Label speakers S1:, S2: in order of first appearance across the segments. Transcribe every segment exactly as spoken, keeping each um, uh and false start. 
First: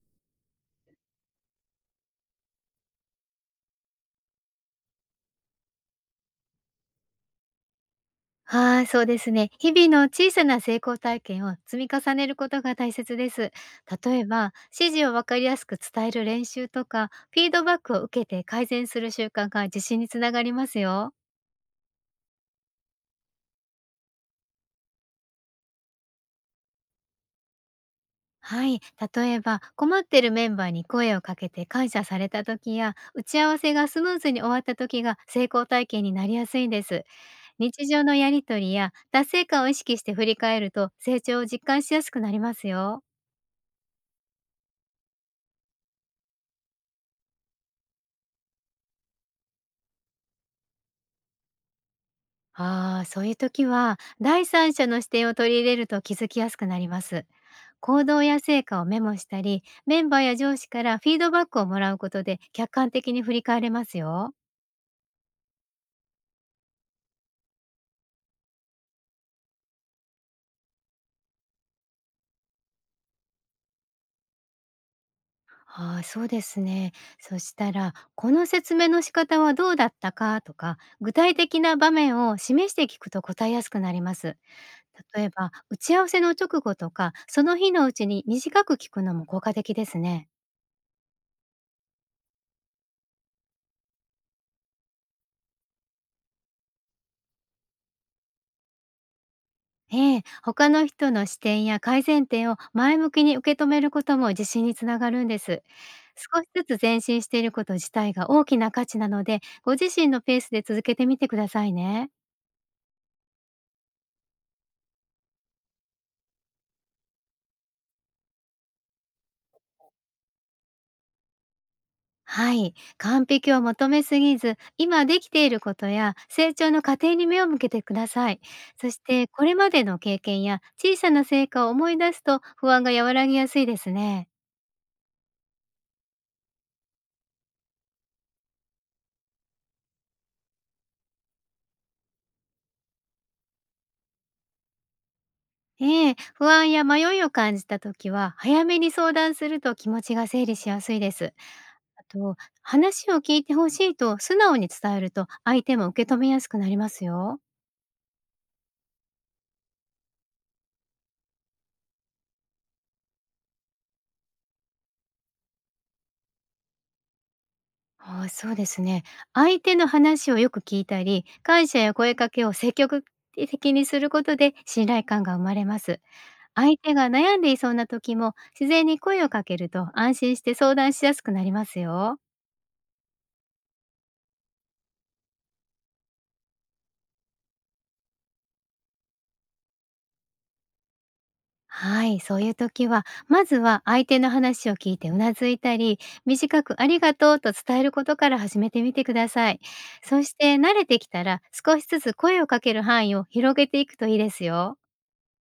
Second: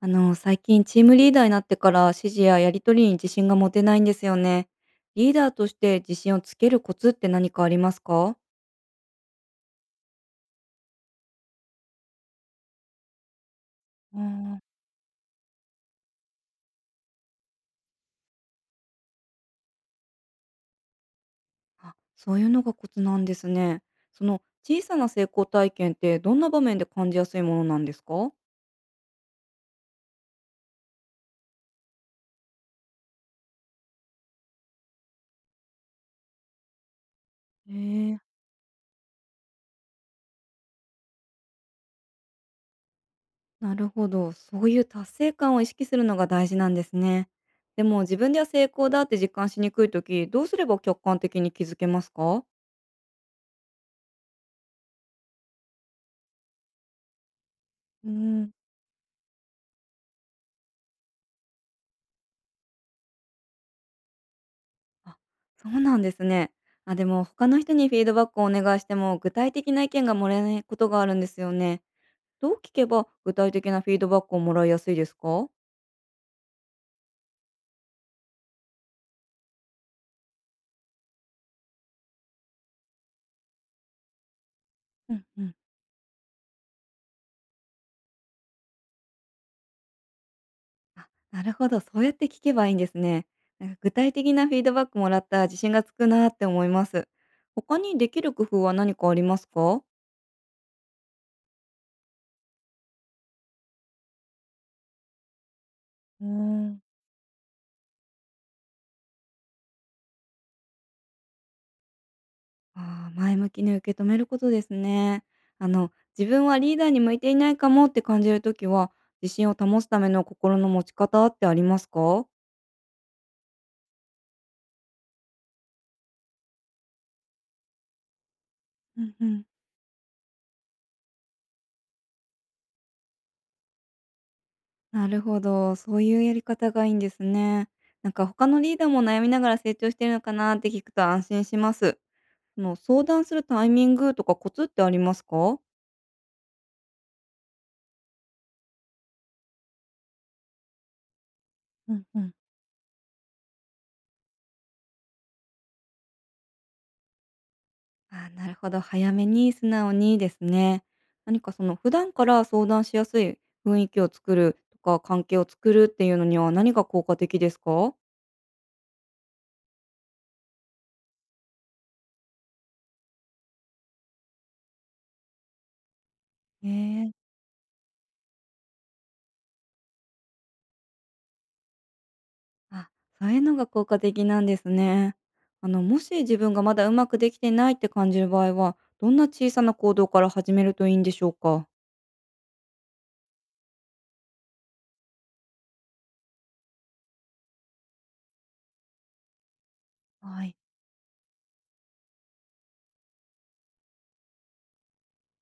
S1: あの、最近チームリーダーになってから指示ややり取りに自信が持てないんですよね。リーダーとして自信をつけるコツって何かありますか？
S2: はい、そうですね。日々の小さな成功体験を積み重ねることが大切です。
S1: あ
S2: 例えば、
S1: ー
S2: 指示をわかりやすく伝える練習とか、フィードバックを受けて改善する習慣が自信につながりますよ。
S1: あ、そういうのがコツなんですね。その小さな成功体験ってどんな場面で感じやすいものなんですか？
S2: はい、例えば、困っているメンバーに声をかけて感謝された時や、打ち合わせがスムーズに終わった時が成功体験になりやすいんです。
S1: へえ
S2: 日常の
S1: ー、
S2: やりとりや達成感を意識して振り返ると成長を実感しやすくなりますよ。
S1: なるほど。そういう達成感を意識するのが大事なんですね。でも自分では成功だって実感しにくい時どうすれば客観的に気づけますか？
S2: ああ、そういう時は、第三者の視点を取り入れると気づきやすくなります。行
S1: う
S2: 動や
S1: ん、
S2: 成果をメモしたり、メンバーや上司からフィードバックをもらうことで客観的に振り返れますよ。
S1: あ、そうなんですね。あ、でも他の人にフィードバックをお願いしても具体的な意見がもらえないことがあるんですよね。どう聞けば具体的なフィードバックをもらいやすいですか？
S2: ああ、そうですね。そしたら、この説明の仕方はどうだったかとか、具体的な場面を示して聞くと答えやすくなります。
S1: う
S2: 例
S1: ん
S2: え
S1: う
S2: ば、
S1: ん。
S2: 打ち合わせの直後とか、その日のうちに短く聞くのも効果的ですね。
S1: あ、なるほど、そうやって聞けばいいんですね。なんか具体的なフィードバックもらったら自信がつくなって思います。他にできる工夫は何かありますか？
S2: ええ、他の人の視点や改善点を前向きに受け止めることも自信につながるんです。
S1: うー
S2: 少しず
S1: ん、
S2: つ前進していること自体が大きな価値なので、ご自身のペースで続けてみてくださいね。
S1: あー前向きに受け止めることですね。あの、自分はリーダーに向いていないかもって感じるときは、自信を保つための心の持ち方ってありますか？
S2: はい。完璧を求めすぎず、今できていることや成長の過程に目を向けてください。そし
S1: うんう
S2: て、
S1: ん、
S2: これまでの経験や小さな成果を思い出すと不安が和らぎやすいですね。
S1: なるほど。そういうやり方がいいんですね。なんか他のリーダーも悩みながら成長してるのかなって聞くと安心します。その相談するタイミングとかコツってありますか？
S2: ええ、不安や迷いを感じた時は、早めに相談すると気持ちが整理しやすいです。
S1: うん
S2: あ
S1: うん、
S2: と、話を聞いてほしいと素直に伝えると、相手も受け止めやすくなりますよ。
S1: ああ、なるほど。早めに素直にですね。何かその普段から相談しやすい雰囲気を作るとか、関係を作るっていうのには何が効果的ですか？
S2: ああ、そうですね。相手の話をよく聞いたり、感謝や声かけを積極的にすることで信頼感が生まれます。
S1: え
S2: 相手が
S1: え、
S2: 悩んでいそうな時も、自然に声をかけると安心して相談しやすくなりますよ。
S1: あ、そういうのが効果的なんですね。あの、もし自分がまだうまくできてないって感じる場合は、どんな小さな行動から始めるといいんでしょうか？
S2: はい、そういう時は、まずは相手の話を聞いてうなずいたり、短くありがとうと伝えることから始めてみてください。そし
S1: はい、
S2: て慣れてきたら、少しずつ声をかける範囲を広げていくといいですよ。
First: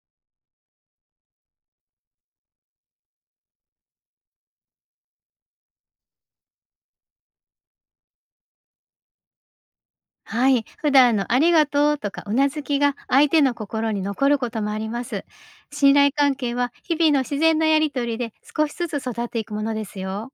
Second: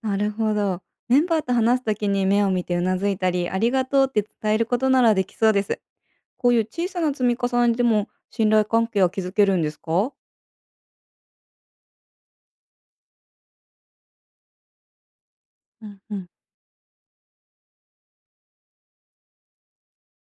S1: なるほど。メンバーと話すときに目を見てうなずいたり、ありがとうって伝えることならできそうです。こういう小さな積み重ねでも信頼関係は築けるんですか？
S2: はい、普段のありがとうとかうなずきが相手の心に残ることもあります。
S1: う
S2: 信
S1: ん
S2: 頼
S1: うん。
S2: 関係は日々の自然なやりとりで少しずつ育っていくものですよ。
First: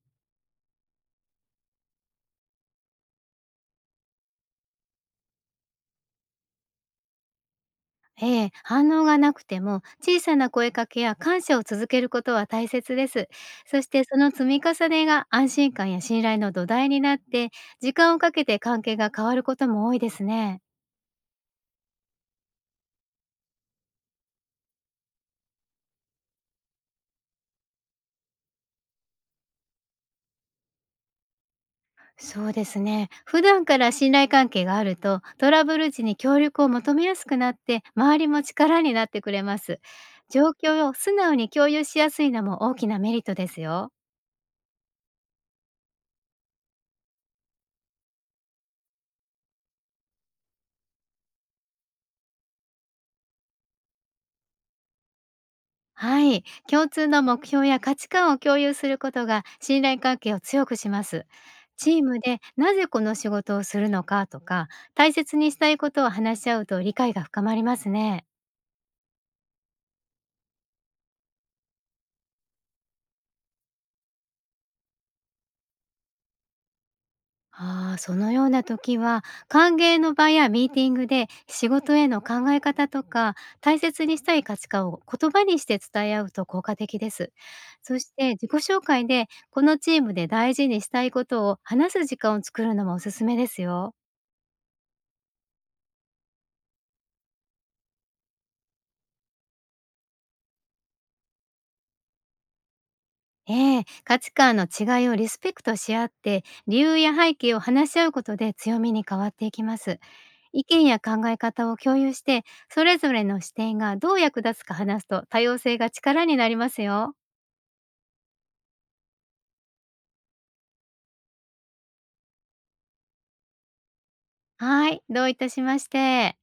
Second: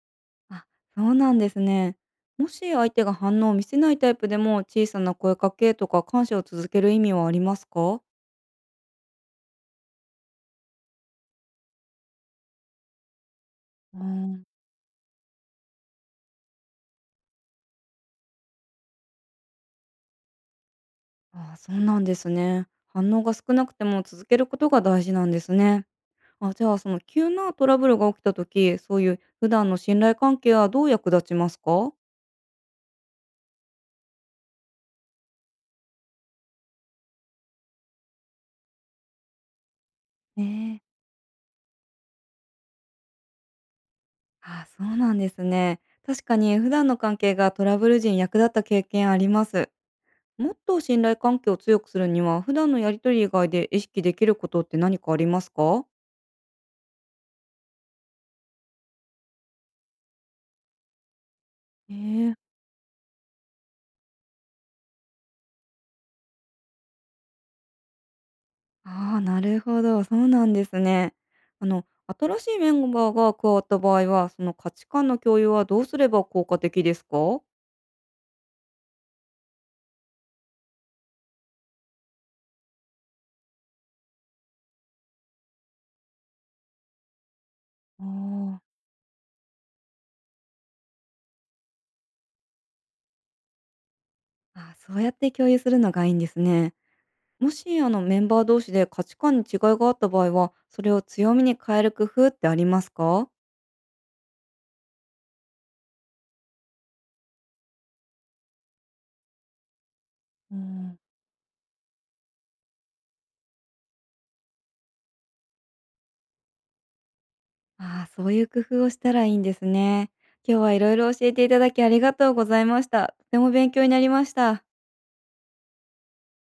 S1: あ、そうなんですね。もし相手が反応を見せないタイプでも、小さな声かけとか感謝を続ける意味はありますか？
S2: ええ、反応がなくても小さな声かけや感謝を続けることは大切です。そし
S1: うー
S2: てその積
S1: ん。
S2: み重ねが安心感や信頼の土台になって、時間をかけて関係が変わることも多いですね。
S1: あ、そうなんですね。反応が少なくても続けることが大事なんですね。あ、じゃあその急なトラブルが起きた時、そういう普段の信頼関係はどう役立ちますか？
S2: そうですね。普段から信頼関係があるとトラブル時に協力を求めやすくなって、周りも力になってくれます。状
S1: ね。
S2: 況
S1: え、
S2: を素直に共有しやすいのも大きなメリットですよ。
S1: ああ、そうなんですね。確かに普段の関係がトラブル時に役立った経験あります。もっと信頼関係を強くするには、普段のやりとり以外で意識できることって何かありますか？
S2: はい、共通の目標や価値観を共有することが信頼関係を強くします。チ
S1: え
S2: ーム
S1: え、
S2: でなぜこの仕事をするのかとか、大切にしたいことを話し合うと理解が深まりますね。
S1: ああ、なるほど。そうなんですね。あの、新しいメンバーが加わった場合は、その価値観の共有はどうすれば効果的ですか？
S2: ああ、そのような時は歓迎の場やミーティングで仕事への考え方とか、大切にしたい価値観を言葉にして伝え合うと効果的です。そ
S1: お
S2: して自己
S1: ー、
S2: 紹介でこのチームで大事にしたいことを話す時間を作るのもおすすめですよ。
S1: あ、そうやって共有するのがいいんですね。もしあのメンバー同士で価値観に違いがあった場合は、それを強みに変える工夫ってありますか？
S2: ええ、価値観の違いをリスペクトし合って理由や背景を話し合うことで強みに変わっていきます。
S1: う
S2: 意見
S1: ん、
S2: や考え方を共有してそれぞれの視点がどう役立つか話すと多様性が力になりますよ。
S1: ああ、そういう工夫をしたらいいんですね。今日はいろいろ教えていただきありがとうございました。とても勉強になりました。
S2: はい、どういたしまして。